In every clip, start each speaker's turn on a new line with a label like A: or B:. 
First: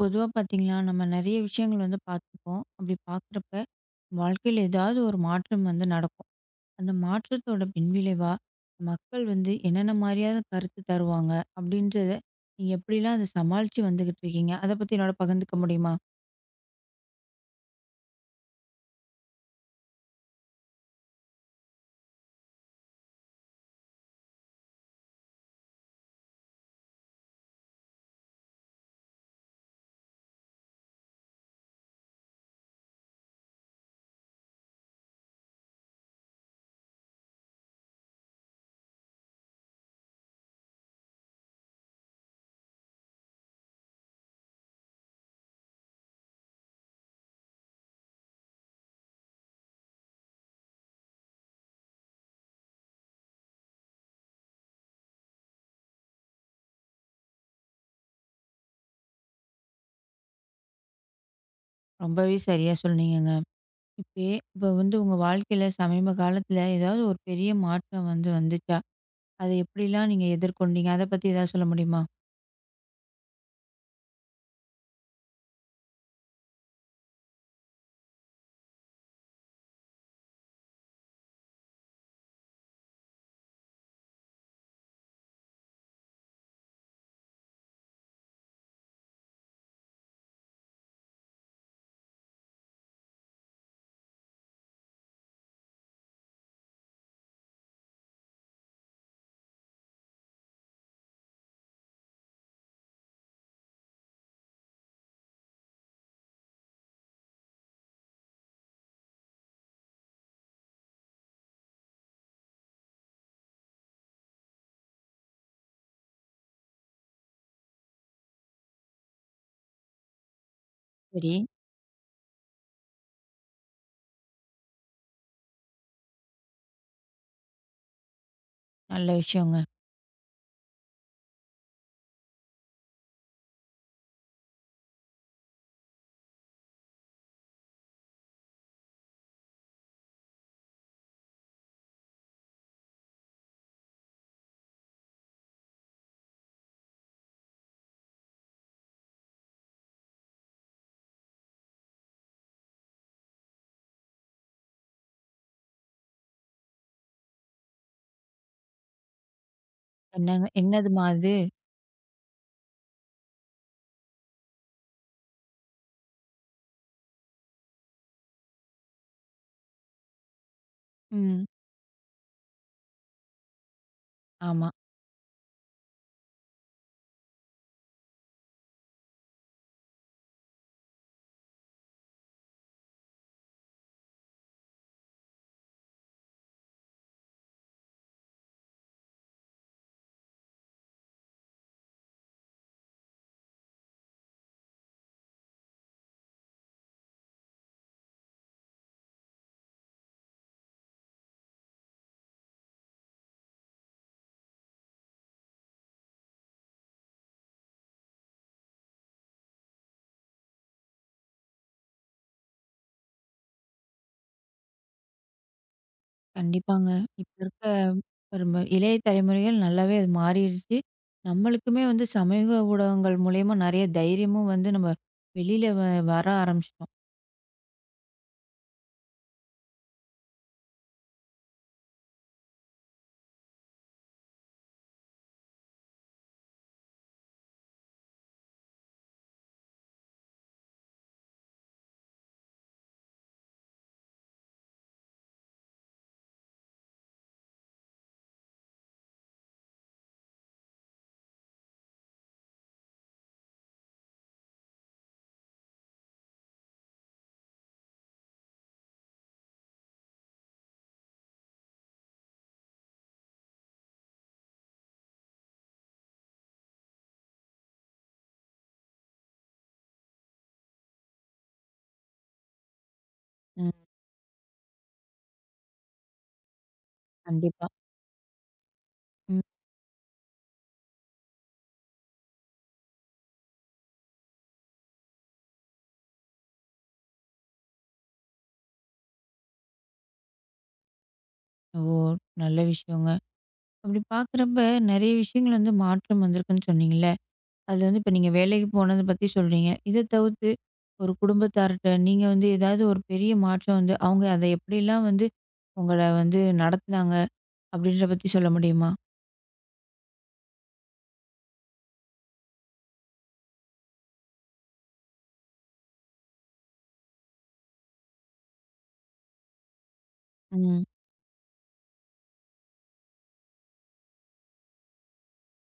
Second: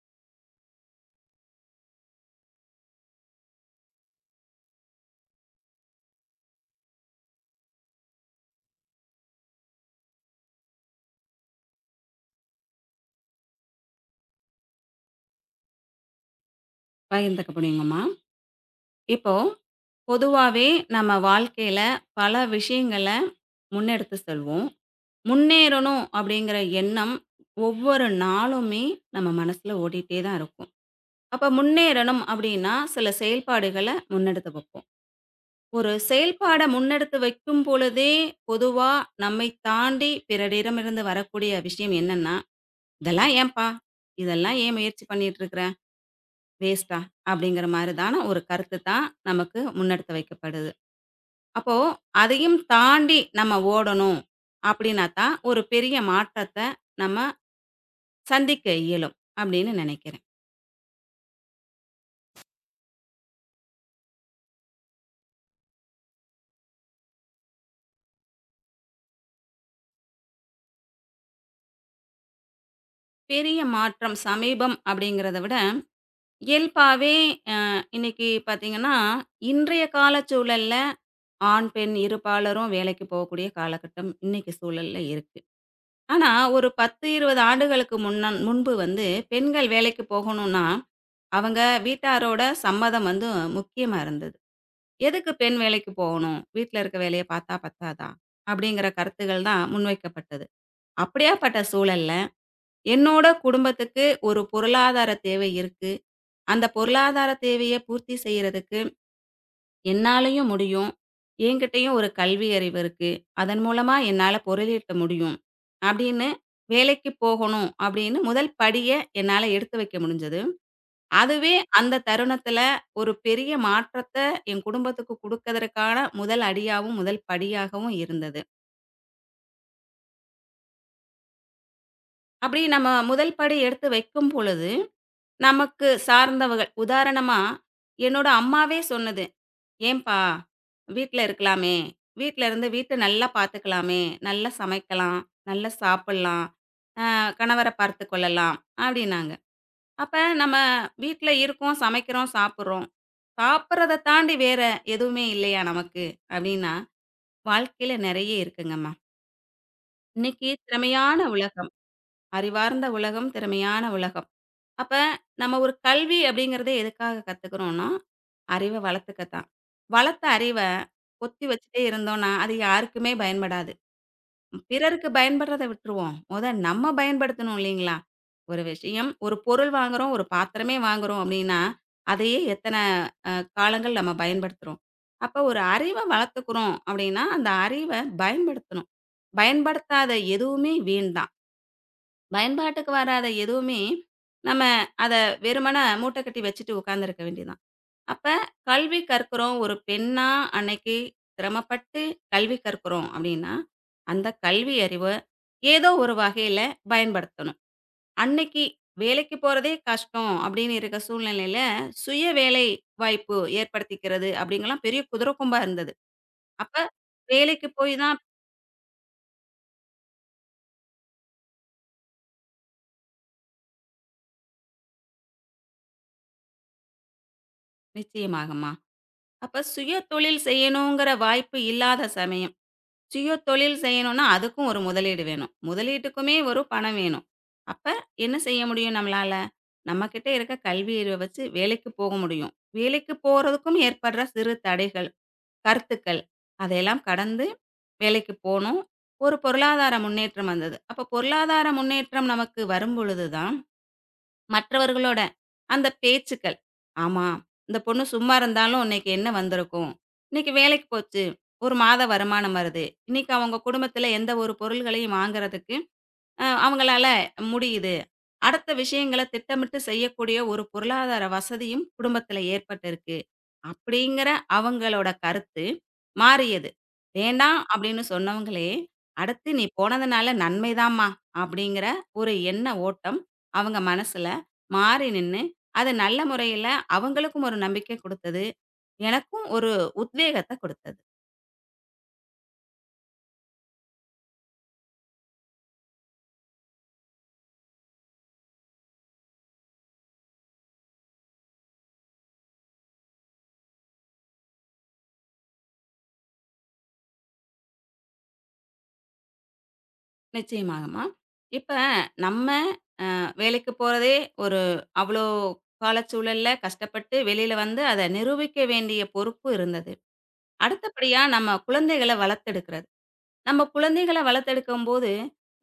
A: பொதுவாக பார்த்தீங்களா, நம்ம நெறைய விஷயங்கள் வந்து பார்த்துப்போம். அப்படி பார்க்குறப்ப, வாழ்க்கையில ஏதாவது ஒரு மாற்றம் வந்து நடக்கும். அந்த மாற்றத்தோட பின்விளைவா, மக்கள் வந்து என்னென்ன மாரியான கருத்து தருவாங்க? அப்படின்றத நீங்க எப்படிலாம் அத சமாளிச்சு வந்துகிட்டு இருக்கீங்க? அத பத்தி என்னோட பகிர்ந்துக்க முடியுமா?
B: பகிர்ந்துக்க முடியுங்கம்மா. இப்போ பொதுவாவே நம்ம வாழ்க்கையில பல விஷயங்கள முன்னெடுத்து செல்வோம். முன்னேறணும் அப்படிங்கிற எண்ணம் ஒவ்வொரு நாளுமே நம்ம மனசுல ஓடிட்டே தான் இருக்கும். அப்ப முன்னேறணும் அப்படின்னா சில செயல்பாடுகள முன்னெடுத்து வைப்போம். ஒரு செயல்பாட முன்னெடுத்து வைக்கும் பொழுதே பொதுவா நம்மை தாண்டி பிறரிடமிருந்து வரக்கூடிய விஷயம் என்னன்னா, "இதெல்லாம் ஏன்பா? இதெல்லாம் ஏன் முயற்சி பண்ணிட்டு இருக்கிற? வேஸ்ட்டா? அப்படிங்கிற மாரிதான ஒரு கருத்து தான் நமக்கு முன்னெடுத்து வைக்கப்படுது. அப்போ அதையும் தாண்டி நம்ம ஓடணும் அப்படின்னா தான், ஒரு பெரிய மாற்றத்த நம்ம சந்திக்க இயலும் அப்படின்னு நெனைக்கிறேன்.
A: ரொம்பவே சரியா சொன்னீங்கங்க. இப்பயே இப்ப வந்து உங்க வாழ்க்கையில சமீப காலத்துல ஏதாவது ஒரு பெரிய மாற்றம் வந்து வந்துச்சா? அத எப்படிலாம் நீங்க எதிர்கொண்டீங்க? அத பத்தி ஏதாவது சொல்ல முடியுமா?
B: பெரிய மாற்றம் சமீபம் அப்படிங்கிறத விட, இயல்பாவே அ இன்னைக்கு பார்த்தீங்கன்னா, இன்றைய கால சூழல்ல ஆண், பெண் இருபாலரும் வேலைக்கு போகக்கூடிய காலகட்டம் இன்னைக்கு சூழல்ல இருக்கு. ஆனா ஒரு 10, 20 ஆண்டுகளுக்கு முன்ன முன்பு வந்து பெண்கள் வேலைக்கு போகணும்னா அவங்க வீட்டாரோட சம்மதம் வந்து முக்கியமா இருந்தது. "எதுக்கு பெண் வேலைக்கு போகணும்? வீட்ல இருக்க வேலைய பார்த்தா பத்தாதா?" அப்படிங்கிற கருத்துகள் தான் முன்வைக்கப்பட்டது. அப்படியாப்பட்ட சூழல்ல, என்னோட குடும்பத்துக்கு ஒரு பொருளாதார தேவை இருக்கு. அந்த பொருளாதார தேவைய பூர்த்தி செய்யறதுக்கு என்னாலயும் முடியும். என்கிட்டயும் ஒரு கல்வி அறிவு இருக்கு. அதன் மூலமா என்னால பொருளீட்ட முடியும். அப்படின்னு வேலைக்கு போகணும் அப்படின்னு முதல் படிய என்னால எடுத்து வைக்க முடிஞ்சது.
A: சரி.
B: அதுவே அந்த தருணத்துல ஒரு பெரிய மாற்றத்த என் குடும்பத்துக்கு குடுக்கதற்கான முதல் அடியாவும், முதல் படியாகவும் இருந்தது.
A: நல்ல விஷயங்க.
B: அப்படி நம்ம முதல் படி எடுத்து வைக்கும் பொழுது, நமக்கு சார்ந்தவர்கள் உதாரணமா என்னோட அம்மாவே சொன்னது, "ஏன்பா வீட்ல இருக்கலாமே! வீட்ல இருந்து வீட்ட நல்லா பார்த்துக்கலாமே! நல்லா சமைக்கலாம், நல்லா சாப்பிடலாம், கணவர பார்த்துக் கொள்ளலாம்" அப்படின்னாங்க. அப்ப நம்ம வீட்ல இருக்கோம், சமைக்கிறோம், சாப்பிடுறோம். சாப்பிடுறத தாண்டி வேற எதுவுமே இல்லையா நமக்கு? அப்டின்னா, வாழ்க்கையில நெறைய இருக்குங்கம்மா. இன்னைக்கு
A: என்னங்க என்னதும்மா
B: திறமையான
A: அது?
B: உலகம். அறிவார்ந்த உலகம், திறமையான உலகம். அப்ப நம்ம ஒரு கல்வி அப்டிங்கிறத எதுக்காக கத்துக்கிறோம்னா, அறிவ வளர்த்துக்க தான். வளர்த்த அறிவ பொத்தி
A: ம்.
B: வச்சுட்டே இருந்தோம்னா, அது யாருக்குமே பயன்படாது.
A: ஆமா.
B: பிறருக்கு பயன்படுறத விட்டுருவோம். மொத நம்ம பயன்படுத்தணும் இல்லைங்களா? ஒரு விஷயம், ஒரு பொருள் வாங்குறோம், ஒரு பாத்திரமே வாங்குறோம் அப்டின்னா, அதையே எத்தன காலங்கள் நம்ம பயன்படுத்துறோம். அப்ப ஒரு அறிவ வளர்த்துக்கிறோம் அப்படின்னா, அந்த அறிவ பயன்படுத்தணும். பயன்படுத்தாத எதுவுமே வீண் தான். பயன்பாட்டுக்கு வராத எதுவுமே நம்ம அத வெறுமன மூட்டை கட்டி வச்சுட்டு உட்கார்ந்திருக்க வேண்டியதுதான். அப்ப கல்வி கற்கிறோம் ஒரு பெண்ணா அன்னைக்கு சிரமப்பட்டு கல்வி கற்கிறோம் அப்படின்னா, அந்த கல்வி அறிவ ஏதோ ஒரு வகையில பயன்படுத்தணும். அன்னைக்கு வேலைக்கு போறதே கஷ்டம் அப்படின்னு இருக்க சூழ்நிலையில, சுய வேலை வாய்ப்பு ஏற்படுத்திக்கிறது அப்படிங்கலாம் பெரிய குதிரை கொம்பா இருந்தது. அப்ப
A: கண்டிப்பாங்க. இப்ப இருக்க
B: வேலைக்கு போய் தான்
A: ஒரு இளைய தலைமுறைகள் நல்லாவே அது மாறிருச்சு. நம்மளுக்குமே வந்து சமூக ஊடகங்கள் மூலியமா நெறைய தைரியமும் வந்து நம்ம வெளியில வர ஆரம்பிச்சுட்டோம்.
B: நிச்சயமாகம்மா. அப்ப சுய தொழில் செய்யணுங்கிற வாய்ப்பு இல்லாத சமயம், சுய தொழில் செய்யணும்னா அதுக்கும் ஒரு முதலீடு வேணும். முதலீட்டுக்குமே ஒரு பணம் வேணும். அப்ப என்ன செய்ய முடியும் நம்மளால? நம்மகிட்ட இருக்க கல்வி அறிவ வச்சு வேலைக்கு போக முடியும். வேலைக்கு போறதுக்கும் ஏற்படுற சிறு தடைகள். கருத்துக்கள். அதையெல்லாம் கடந்து வேலைக்கு போனோம். ஒரு பொருளாதார முன்னேற்றம் வந்தது. அப்ப பொருளாதார முன்னேற்றம் நமக்கு வரும்பொழுது தான், மற்றவர்களோட அந்த பேச்சுக்கள், "ஆமா, இந்த பொண்ணு சும்மா இருந்தாலும் இன்னைக்கு என்ன வந்திருக்கும்? இன்னைக்கு வேலைக்கு போச்சு. 1 மாத வருமானம் வருது. இன்னைக்கு அவங்க குடும்பத்தில எந்த ஒரு பொருள்களையும் வாங்குறதுக்கு அவங்களால முடியுது. அடுத்த விஷயங்கள திட்டமிட்டு செய்யக்கூடிய ஒரு பொருளாதார வசதியும் குடும்பத்தில ஏற்பட்டிருக்கு.
A: ம்.
B: அப்படிங்கிற அவங்களோட கருத்து மாறியது. வேண்டாம்
A: கண்டிப்பா.
B: அப்படின்னு சொன்னவங்களே,
A: ம்.
B: "அடுத்து நீ போனதுனால நன்மை தான்மா" அப்படிங்கிற ஒரு எண்ண ஓட்டம் அவங்க மனசுல மாறி நின்னு, அது நல்ல முறையில அவங்களுக்கும் ஒரு நம்பிக்கை குடுத்தது. எனக்கும் ஒரு உத்வேகத்த குடுத்தது.
A: ஓ! நல்ல விஷயங்க. அப்படி பார்க்குறப்ப நெறைய விஷயங்கள் வந்து மாற்றம் வந்திருக்குன்னு சொன்னீங்கல்ல. அதுல வந்து இப்ப நீங்க வேலைக்கு போனத பத்தி சொல்றீங்க. இத தவிர்த்து ஒரு குடும்பத்தார்ட்ட நீங்க வந்து ஏதாவது ஒரு பெரிய மாற்றம் வந்து அவங்க அத எப்படிலாம் வந்து உங்கள வந்து நடத்துனாங்க அப்படின்ற பத்தி சொல்ல முடியுமா?
B: நிச்சயமாகம்மா. இப்ப நம்ம வேலைக்கு போறதே ஒரு அவ்வளோ காலச்சூழல்ல கஷ்டப்பட்டு வெளியில வந்து அத நிரூபிக்க வேண்டிய பொறுப்பு இருந்தது.
A: ம்.
B: அடுத்தபடியா நம்ம குழந்தைகள வளர்த்தெடுக்கிறது. நம்ம குழந்தைகள வளர்த்தெடுக்கும்போது,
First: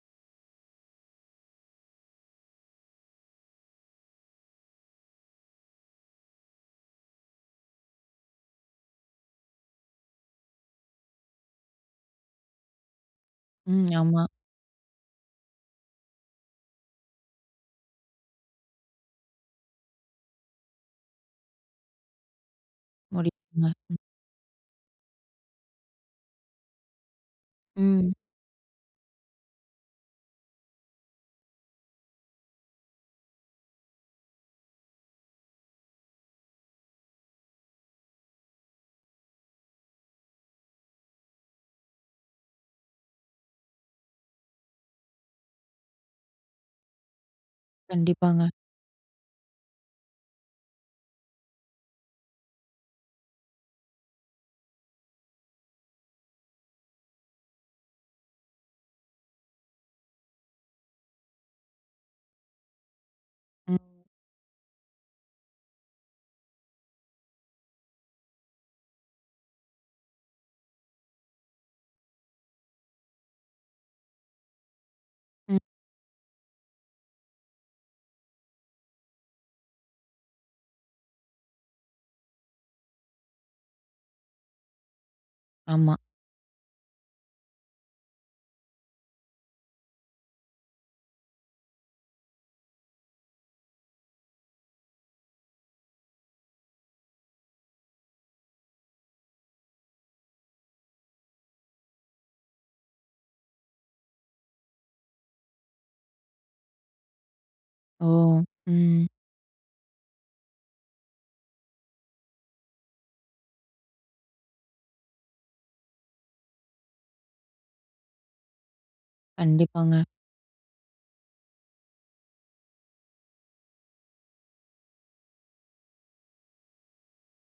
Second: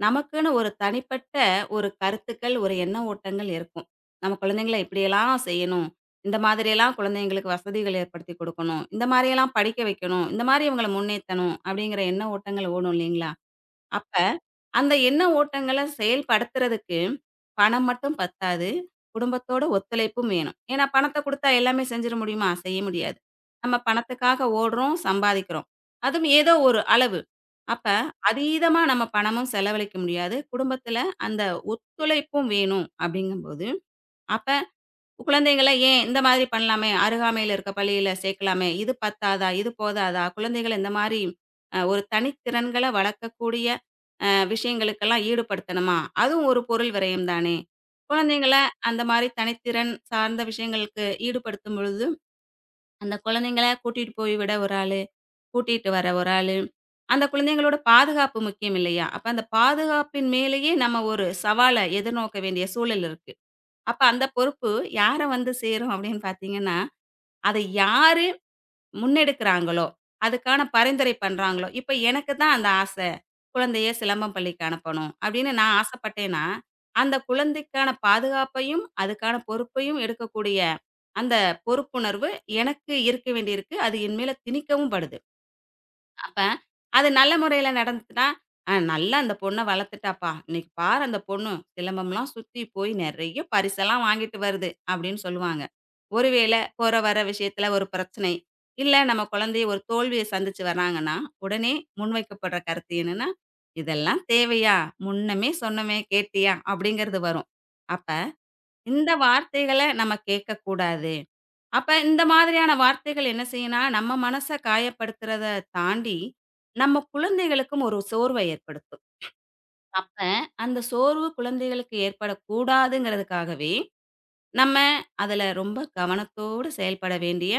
B: நமக்குன்னு ஒரு தனிப்பட்ட ஒரு கருத்துக்கள், ஒரு எண்ண ஓட்டங்கள் இருக்கும். நம்ம குழந்தைங்கள இப்படியெல்லாம் செய்யணும். இந்த மாதிரியெல்லாம் குழந்தைங்களுக்கு வசதிகள் ஏற்படுத்தி குடுக்கணும். இந்த மாரியெல்லாம் படிக்க வைக்கணும். இந்த மாரி இவங்கள முன்னேத்தணும். அப்படிங்கிற எண்ண ஓட்டங்கள் ஓடும் இல்லைங்களா?
A: ம்.
B: அப்ப,
A: ஆமா.
B: அந்த எண்ண ஓட்டங்கள செயல்படுத்துறதுக்கு, பணம் மட்டும் பத்தாது. குடும்பத்தோட ஒத்துழைப்பும் வேணும். ஏன்னா பணத்த குடுத்தா எல்லாமே செஞ்சிட முடியுமா? செய்ய முடியாது.
A: முடியுங்க.
B: நம்ம பணத்துக்காக ஓடுறோம், சம்பாதிக்கிறோம். அதுவும் ஏதோ ஒரு அளவு. அப்ப
A: ம்.
B: அதீதமா நம்ம பணமும் செலவழிக்க முடியாது. குடும்பத்தில அந்த ஒத்துழைப்பும் வேணும், அப்படிங்கும்போது, அப்ப குழந்தைகள ஏன் இந்த மாதிரி பண்ணலாமே, அருகாமையில இருக்க பள்ளியில சேர்க்கலாமே, இது பத்தாதா? இது போதாதா? குழந்தைகள இந்த மாரி ஒரு தனித்திறன்கள வளர்க்கக்கூடிய விஷயங்களுக்கெல்லாம் ஈடுபடுத்தணுமா? அதுவும் ஒரு பொருள் விரயம் தானே!
A: கண்டிப்பாங்க.
B: குழந்தைங்கள அந்த மாரி தனித்திறன் சார்ந்த விஷயங்களுக்கு ஈடுபடுத்தும் பொழுது, அந்த குழந்தைங்கள கூட்டிட்டு போய் விட ஒரு ஆளு, கூட்டிட்டு வர ஒரு ஆளு, அந்த குழந்தைங்களோட பாதுகாப்பு முக்கியம் இல்லையா? அப்ப அந்த பாதுகாப்பின் மேலேயே நம்ம ஒரு சவால எதிர்நோக்க வேண்டிய சூழல் இருக்கு.
A: ம்.
B: அப்ப அந்த பொறுப்பு யார வந்து சேரும் அப்படின்னு பார்த்தீங்கன்னா, அதை யாரு முன்னெடுக்கிறாங்களோ, அதுக்கான பரிந்துரை பண்றாங்களோ, இப்ப எனக்கு தான் அந்த ஆசை. குழந்தைய சிலம்பம் பள்ளிக்கு அனுப்பணும் அப்படின்னு
A: ம்.
B: நான் ஆசைப்பட்டேன்னா, அந்த குழந்தைக்கான பாதுகாப்பையும், அதுக்கான பொறுப்பையும் எடுக்கக்கூடிய அந்த பொறுப்புணர்வு எனக்கு இருக்க வேண்டியிருக்கு. அது என் மேல திணிக்கவும் படுது.
A: ஆமா.
B: அப்ப, அது நல்ல முறையில நடந்துச்சுன்னா, நல்லா அந்த பொண்ண வளர்த்துட்டாப்பா! இன்னைக்கு பாரு அந்த பொண்ணு சிலம்பம்லாம் சுத்தி போய் நெறைய பரிசெல்லாம் வாங்கிட்டு வருது" அப்படின்னு சொல்லுவாங்க. ஒருவேளை போற வர விஷயத்துல ஒரு பிரச்சனை, இல்ல நம்ம குழந்தை ஒரு தோல்விய சந்திச்சு வர்றாங்கன்னா, உடனே முன்வைக்கப்படுற கருத்து என்னன்னா, "இதெல்லாம் தேவையா? முன்னமே சொன்னோமே கேட்டியா?" அப்படிங்கிறது வரும்.
A: ஓ!
B: அப்ப
A: ம்.
B: இந்த வார்த்தைகள நம்ம கேட்கக்கூடாது. அப்ப இந்த மாதிரியான வார்த்தைகள் என்ன செய்யும்னா, நம்ம மனச காயப்படுத்துறத தாண்டி, நம்ம குழந்தைகளுக்கும் ஒரு சோர்வ ஏற்படுத்தும்.
A: கண்டிப்பாங்க,
B: அப்ப அந்த சோர்வு குழந்தைகளுக்கு ஏற்படக்கூடாதுங்கிறதுக்காகவே, நம்ம அதுல ரொம்ப கவனத்தோடு செயல்பட வேண்டிய,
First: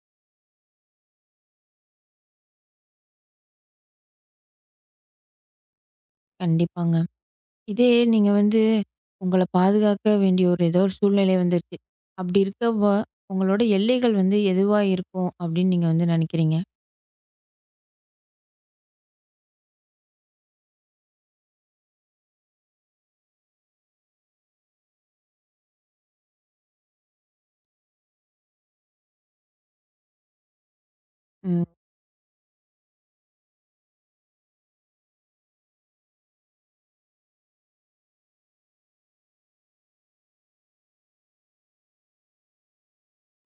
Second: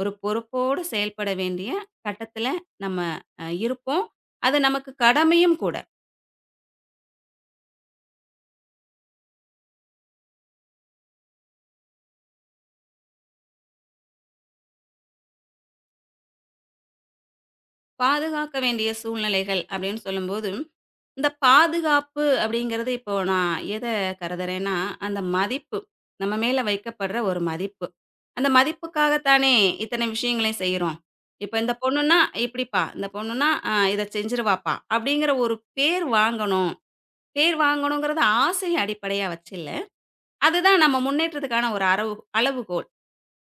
B: ஒரு பொறுப்போடு செயல்பட வேண்டிய கட்டத்துல நம்ம இருப்போம். அது நமக்கு கடமையும் கூட.
A: கண்டிப்பாங்க. இதே நீங்க வந்து உங்கள பாதுகாக்க வேண்டிய ஒரு ஏதோ ஒரு சூழ்நிலை வந்துருச்சு. அப்படி இருக்கப்ப உங்களோட எல்லைகள் வந்து எதுவா இருக்கும் அப்படின்னு நீங்க வந்து நினைக்கிறீங்க?
B: பாதுகாக்க வேண்டிய சூழ்நிலைகள் அப்படின்னு சொல்லும்போது இந்த பாதுகாப்பு அப்படிங்கிறது இப்போ நான் எத கருதுறேன்னா, அந்த மதிப்பு. நம்ம மேல வைக்கப்படுற ஒரு மதிப்பு. அந்த மதிப்புக்காகத்தானே இத்தனை விஷயங்களையும் செய்றோம். இப்ப
A: ம்.
B: இந்த பொண்ணுன்னா இப்படிப்பா, இந்த பொண்ணுன்னா இத செஞ்சுருவாப்பா, அப்படிங்கிற ஒரு பேர் வாங்கணும். பேர் வாங்கணுங்கிறது ஆசைய அடிப்படையா வச்சு இல்ல. அதுதான் நம்ம முன்னேற்றத்துக்கான ஒரு அளவுகோல்.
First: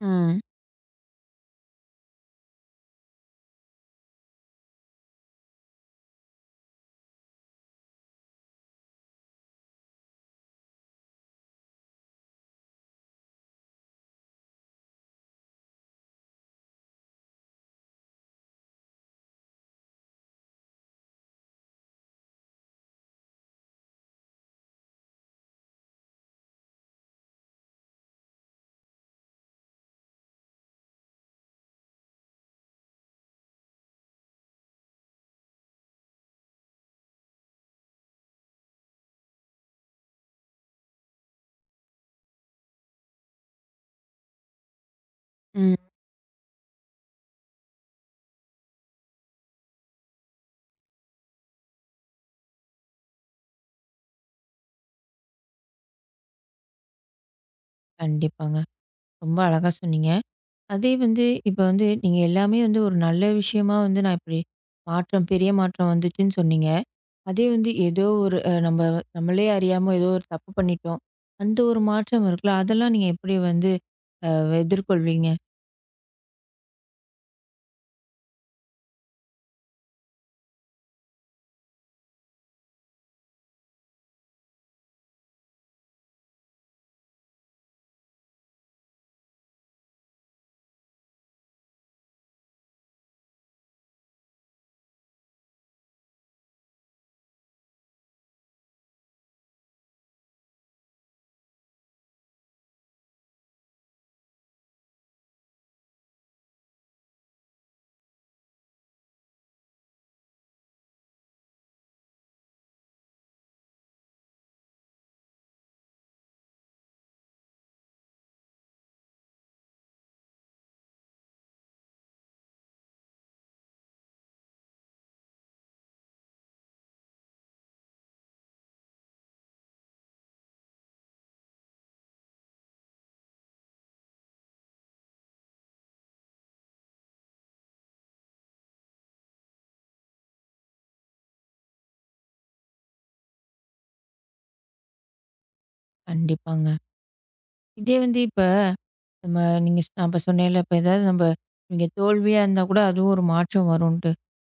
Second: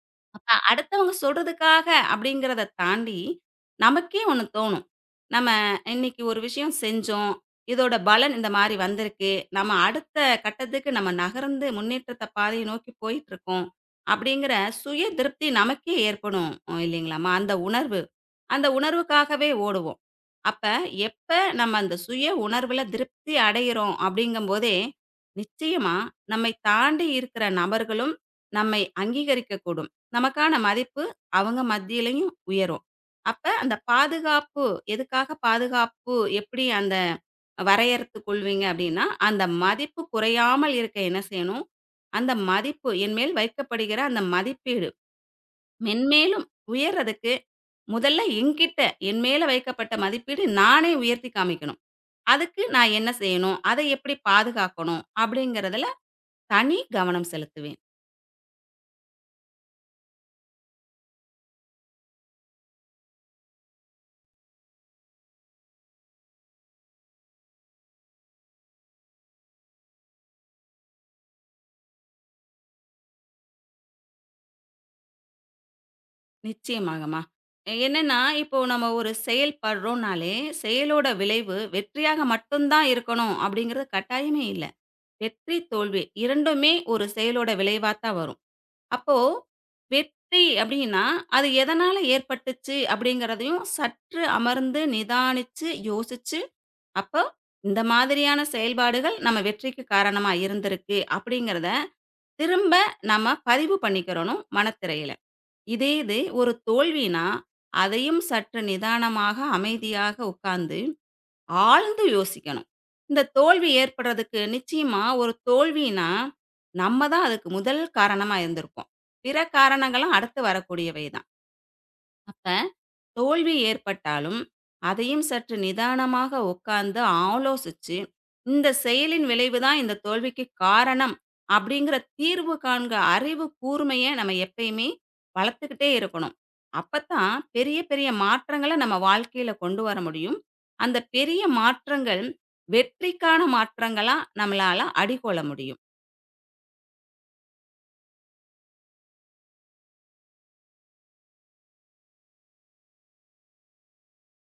A: ம்.
B: அப்ப அடுத்தவங்க சொல்றதுக்காக அப்படிங்கிறத தாண்டி, நமக்கே ஒண்ணு தோணும். நம்ம இன்னைக்கு ஒரு விஷயம் செஞ்சோம். இதோட பலன் இந்த மாரி வந்திருக்கு. நம்ம அடுத்த கட்டத்துக்கு நம்ம நகர்ந்து முன்னேற்றத்த பாதையை நோக்கி போயிட்டுருக்கோம். அப்படிங்கிற சுய திருப்தி நமக்கே ஏற்படும் இல்லைங்களாம்மா? அந்த உணர்வு. அந்த உணர்வுக்காகவே ஓடுவோம். அப்ப எப்ப நம்ம அந்த சுய உணர்வுல திருப்தி அடையிறோம் அப்படிங்கும்போதே, நிச்சயமா நம்மை தாண்டி இருக்கிற நபர்களும் நம்மை அங்கீகரிக்கக்கூடும். நமக்கான மதிப்பு அவங்க மத்தியிலயும் உயரும். அப்ப அந்த பாதுகாப்பு எதுக்காக பாதுகாப்பு எப்படி அந்த வரையறுத்துக் கொள்வீங்க அப்படின்னா, அந்த மதிப்பு குறையாமல் இருக்க என்ன செய்யணும்? அந்த மதிப்பு என் மேல் வைக்கப்படுகிற அந்த மதிப்பீடு
A: ம்.
B: மென்மேலும் உயர்றதுக்கு முதல்ல என்கிட்ட என் மேல வைக்கப்பட்ட மதிப்பீடு நானே உயர்த்தி காமிக்கணும். அதுக்கு நான் என்ன செய்யணும்? அதை எப்படி பாதுகாக்கணும்? அப்படிங்கிறதுல தனி கவனம் செலுத்துவேன்.
A: கண்டிப்பாங்க. ரொம்ப அழகா சொன்னீங்க. அதே வந்து இப்ப வந்து நீங்க எல்லாமே வந்து ஒரு நல்ல விஷயமா வந்து நான் இப்படி மாற்றம் பெரிய மாற்றம் வந்துச்சுன்னு சொன்னீங்க. அதே வந்து ஏதோ ஒரு நம்ம நம்மளே அறியாம ஏதோ ஒரு தப்பு பண்ணிட்டோம். அந்த ஒரு மாற்றம் இருக்குல்ல, அதெல்லாம் நீங்க எப்படி வந்து அ எதிர்கொள்வீங்க?
B: நிச்சயமாகம்மா. என்னன்னா, இப்போ நம்ம ஒரு செயல் படுறோம்னாலே, செயலோட விளைவு வெற்றியாக மட்டும் தான் இருக்கணும் அப்படிங்கிறது கட்டாயமே இல்ல. வெற்றி, தோல்வி இரண்டுமே ஒரு செயலோட விளைவா தான் வரும். அப்போ வெற்றி அப்படின்னா, அது எதனால ஏற்பட்டுச்சு அப்படிங்கிறதையும் சற்று அமர்ந்து நிதானிச்சு யோசிச்சு, அப்போ இந்த மாதிரியான செயல்பாடுகள் நம்ம வெற்றிக்கு காரணமா இருந்திருக்கு அப்படிங்கிறத திரும்ப நம்ம பதிவு பண்ணிக்கிறணும் மனத்திரையில. இதே இது ஒரு தோல்வினா, அதையும் சற்று நிதானமாக, அமைதியாக உட்கார்ந்து ஆழ்ந்து யோசிக்கணும். இந்த தோல்வி ஏற்படுறதுக்கு நிச்சயமா ஒரு தோல்வினா, நம்ம தான் அதுக்கு முதல் காரணமா இருந்திருப்போம். பிற காரணங்களும் அடுத்து வரக்கூடியவை தான். அப்ப தோல்வி ஏற்பட்டாலும், அதையும் சற்று நிதானமாக உட்கார்ந்து ஆலோசிச்சு, இந்த செயலின் விளைவு தான் இந்த தோல்விக்கு காரணம் அப்படிங்கிற தீர்வு காண்க அறிவு கூர்மைய நம்ம எப்பயுமே வளர்த்துக்கிட்டே இருக்கணும். அப்பத்தான் பெரிய பெரிய மாற்றங்கள நம்ம வாழ்க்கையில கொண்டு வர முடியும். அந்த பெரிய மாற்றங்கள் வெற்றிக்கான மாற்றங்களா நம்மளால அடிகொள்ள முடியும்.
A: கண்டிப்பாங்க. இதே வந்து இப்ப நம்ம நீங்க நான் இப்ப சொன்னேன்ல, இப்ப ஏதாவது நம்ம நீங்க தோல்வியா இருந்தா கூட அதுவும் ஒரு மாற்றம் வரும்ன்ட்டு.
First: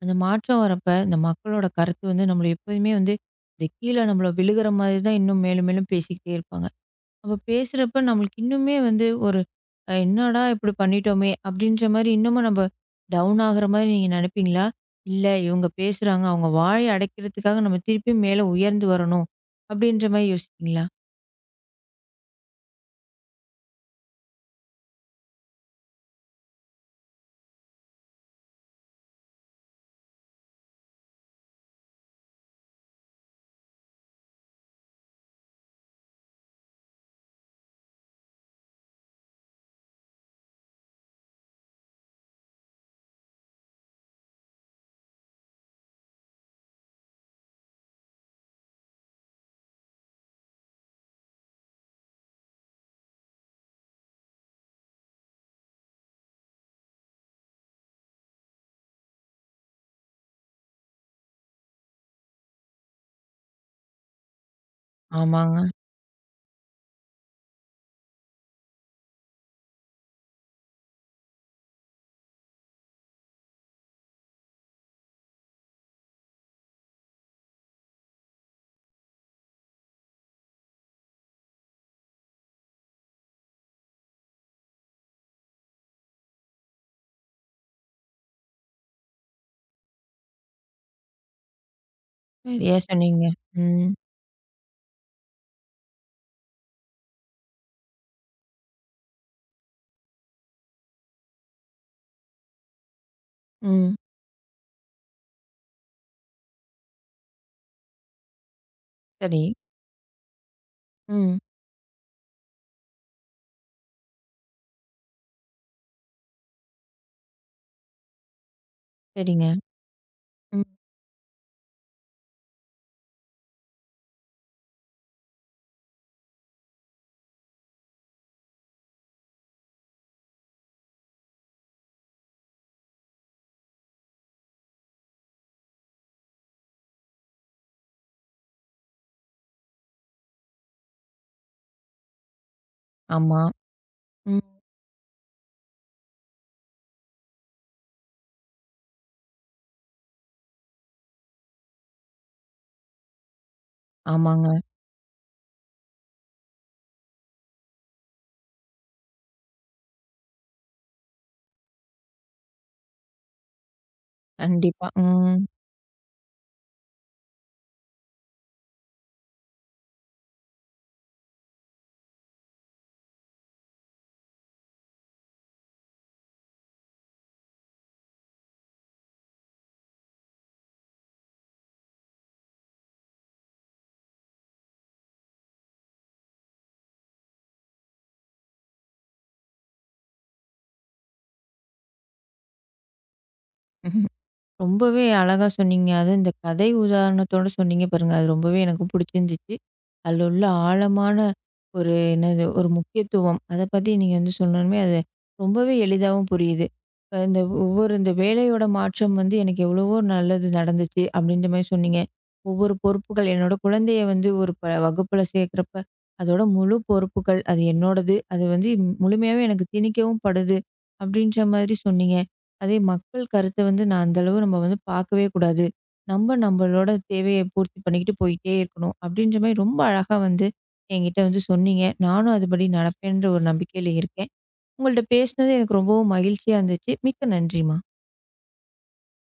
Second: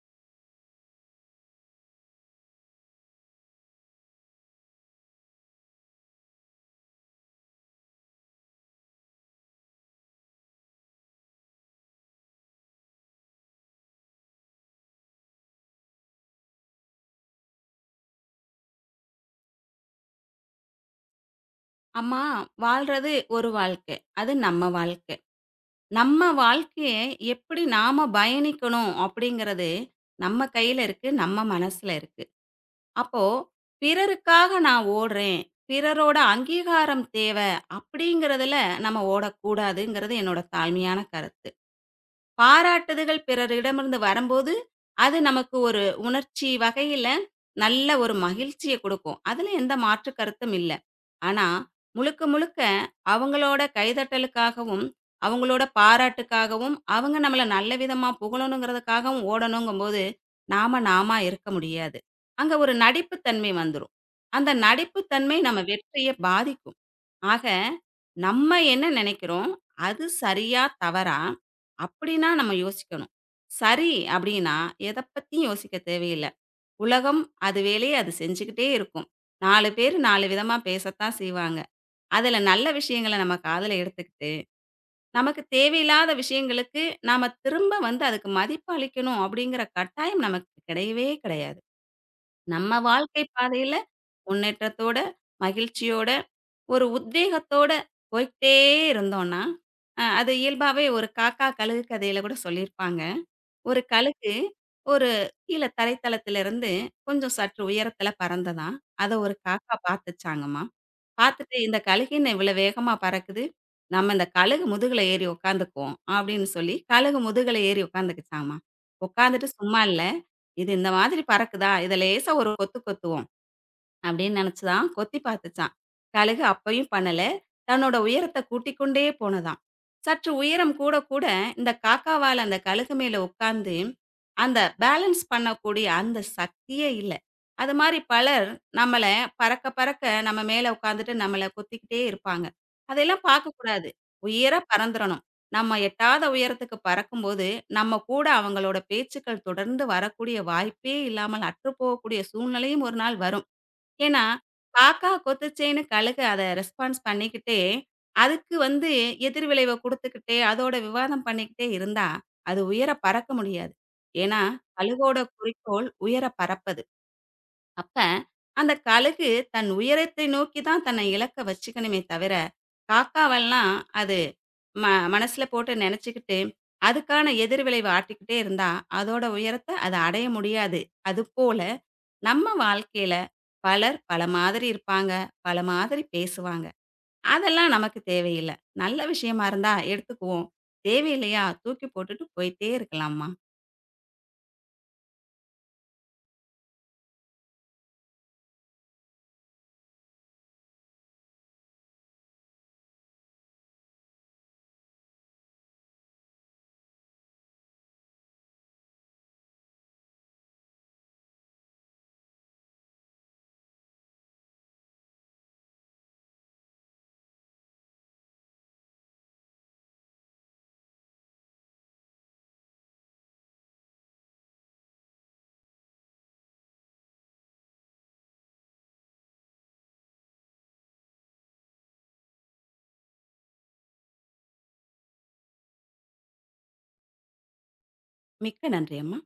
A: அந்த மாற்றம் வரப்ப இந்த மக்களோட கருத்து வந்து நம்மள எப்போதுமே வந்து இந்த கீழ நம்மள விழுகிற மாதிரி தான் இன்னும் மேலும் மேலும் பேசிக்கிட்டே இருப்பாங்க. அவ பேசுறப்ப நம்மளுக்கு இன்னுமே வந்து ஒரு என்னடா இப்படி பண்ணிட்டோமே! அப்படின்ற மாரி இன்னமும் நம்ம டவுன் ஆகுற மாரி நீங்க நினைப்பீங்களா? இல்ல இவங்க பேசுறாங்க, அவங்க வாய அடைக்கிறதுக்காக நம்ம திருப்பி மேல உயர்ந்து வரணும், அப்படின்ற மாரி யோசிப்பீங்களா?
B: அம்மா வாழ்றது ஒரு வாழ்க்கை. அது நம்ம வாழ்க்கை. நம்ம வாழ்க்கைய எப்படி நாம பயணிக்கணும் அப்படிங்கிறது நம்ம கையில இருக்கு, நம்ம மனசுல இருக்கு. அப்போ பிறருக்காக நான் ஓடுறேன், பிறரோட அங்கீகாரம் தேவை அப்படிங்கிறதுல நம்ம ஓடக்கூடாதுங்கிறது என்னோட தாழ்மையான கருத்து. பாராட்டுதல்கள் பிறரிடமிருந்து வரம்போது, அது நமக்கு ஒரு உணர்ச்சி வகையில நல்ல ஒரு மகிழ்ச்சிய குடுக்கும். அதுல எந்த மாற்று கருத்தும் இல்ல. ஆனா, முழுக்க முழுக்க அவங்களோட கைதட்டலுக்காகவும், அவங்களோட பாராட்டுக்காகவும், அவங்க நம்மள நல்ல விதமா புகழணுங்கிறதுக்காகவும் ஓடணுங்கும்போது, நாம நாமா இருக்க முடியாது. அங்க ஒரு நடிப்புத்தன்மை வந்துரும். அந்த நடிப்புத்தன்மை
A: ஆமாங்க.
B: நம்ம வெற்றிய பாதிக்கும். ஆக, நம்ம என்ன நினைக்கிறோம்? அது சரியா? தவறா? அப்படின்னா நம்ம யோசிக்கணும். சரி அப்படின்னா, எத பத்தியும் யோசிக்க தேவையில்ல. உலகம் அது வேலைய அது செஞ்சுக்கிட்டே இருக்கும். 4 பேரு 4 விதமா பேசத்தான் செய்வாங்க. அதுல நல்ல விஷயங்கள நம்ம காதுல எடுத்துக்கிட்டு, நமக்கு தேவையில்லாத விஷயங்களுக்கு நாம திரும்ப வந்து அதுக்கு மதிப்பு அளிக்கணும் அப்படிங்கிற கட்டாயம் நமக்கு கிடையவே கிடையாது. நம்ம
A: சரியா
B: வாழ்க்கை
A: சொன்னீங்க.
B: பாதையில
A: ம்.
B: முன்னேற்றத்தோட, மகிழ்ச்சியோட ஒரு உத்வேகத்தோட போய்க்கிட்டே இருந்தோம்ன்னா, அது இயல்பாவே ஒரு காக்கா, கழுகு கதையில கூட சொல்லியிருப்பாங்க. ஒரு
A: ம்.
B: கழுகு ஒரு கீழ தரைத்தளத்திலிருந்து கொஞ்சம் சற்று உயரத்தில பறந்ததாம். அத ஒரு
A: சரி.
B: காக்கா பார்த்துச்சாங்கம்மாம்.
A: ம்.
B: பார்த்துட்டு, "இந்த கழுகு என்ன இவ்வளோ வேகமா பறக்குது? நம்ம இந்த கழுகு முதுகுல ஏறி உட்காந்துக்குவோம்." அப்படின்னு சொல்லி கழுகு முதுகுல ஏறி உட்காந்துக்கிச்சாமாம். உட்காந்துட்டு
A: சரிங்க.
B: சும்மா இல்ல,
A: ம்.
B: "இது இந்த மாதிரி பறக்குதா, இத லேசா ஒரு கொத்து கொத்துவோம்." அப்படின்னு நினைச்சுதான் கொத்தி பார்த்துச்சான். கழுகு அப்பயும் பண்ணல. தன்னோட உயரத்தை கூட்டிக் கொண்டே போனதாம். சற்று உயரம் கூட கூட இந்த காக்காவால் அந்த கழுகு மேல உட்கார்ந்து அந்த பேலன்ஸ் பண்ணக்கூடிய அந்த சக்தியே இல்ல. அது மாரி பலர் நம்மள பறக்க பறக்க நம்ம மேல உட்கார்ந்துட்டு நம்மள கொத்திக்கிட்டே இருப்பாங்க. அதெல்லாம்
A: ஆமா.
B: பார்க்கக்கூடாது.
A: ம்.
B: உயர பறந்துறணும். நம்ம எட்டாத உயரத்துக்கு பறக்கும்போது, நம்ம கூட அவங்களோட பேச்சுக்கள் தொடர்ந்து வரக்கூடிய வாய்ப்பே இல்லாமல் அற்றுப்போகக்கூடிய சூழ்நிலையும் ஒரு நாள் வரும். ஏன்னா,
A: ஆமாங்க.
B: காக்கா கொத்துச்சேன்னு கழுகு அத ரெஸ்பான்ஸ் பண்ணிக்கிட்டே, அதுக்கு வந்து எதிர்விளைவ குடுத்துக்கிட்டே, அதோட விவாதம் பண்ணிக்கிட்டே இருந்தா, அது உயர பறக்க முடியாது. ஏன்னா,
A: கண்டிப்பா.
B: கழுகோட குறிக்கோள் உயர பறப்பது. அப்ப அந்த கழுகு தன் உயரத்தை நோக்கி தான் தன்னை இலக்க வச்சுக்கணுமே தவிர, காக்காவெல்லாம் அது ம மனசுல போட்டு நெனச்சுக்கிட்டு, அதுக்கான எதிர்விளைவ ஆட்டிக்கிட்டே இருந்தா, அதோட உயரத்த அது அடைய முடியாது. அதுபோல நம்ம வாழ்க்கையில பலர் பல மாதிரி இருப்பாங்க, பல மாதிரி பேசுவாங்க. அதெல்லாம் நமக்கு தேவையில்ல. நல்ல விஷயமா இருந்தா எடுத்துக்குவோம். தேவையில்லையா, தூக்கி போட்டுட்டு போயிட்டே இருக்கலாம்மா.
A: ம். ரொம்பவே அழகா சொன்னீங்க. அதுவும் இந்த கதை உதாரணத்தோட சொன்னீங்க பாருங்க. அது ரொம்பவே எனக்கு புடிச்சிருந்துச்சு. அதில உள்ள ஆழமான ஒரு என்னது ஒரு முக்கியத்துவம். அத பத்தி நீங்க வந்து சொன்னோனமே, அது ரொம்பவே எளிதாவும் புரியுது. இப்ப இந்த ஒவ்வொரு இந்த வேலையோட மாற்றம் வந்து எனக்கு எவ்வளவோ நல்லது நடந்துச்சு அப்படின்ற மாரி சொன்னீங்க. ஒவ்வொரு பொறுப்புகள் என்னோட குழந்தைய வந்து ஒரு வகுப்புல சேர்க்கிறப்ப, அதோட முழு பொறுப்புகள் அது என்னோடது. அது வந்து முழுமையாவே எனக்கு திணிக்கவும் படுது. அப்படின்ற மாதிரி சொன்னீங்க. அதே மக்கள் கருத்த வந்து நான் அந்த அளவு நம்ம வந்து பார்க்கவே கூடாது. நம்ம நம்மளோட தேவைய பூர்த்தி பண்ணிக்கிட்டு போயிட்டே இருக்கணும். அப்படின்ற மாரி ரொம்ப அழகா வந்து என்கிட்ட வந்து சொன்னீங்க. நானும் அதுபடி நடப்பேன்ற ஒரு நம்பிக்கையில இருக்கேன். உங்கள்ட்ட பேசினது எனக்கு ரொம்பவும் மகிழ்ச்சியா இருந்துச்சு. மிக்க நன்றிம்மா.
B: மிக்க நன்றி அம்மா.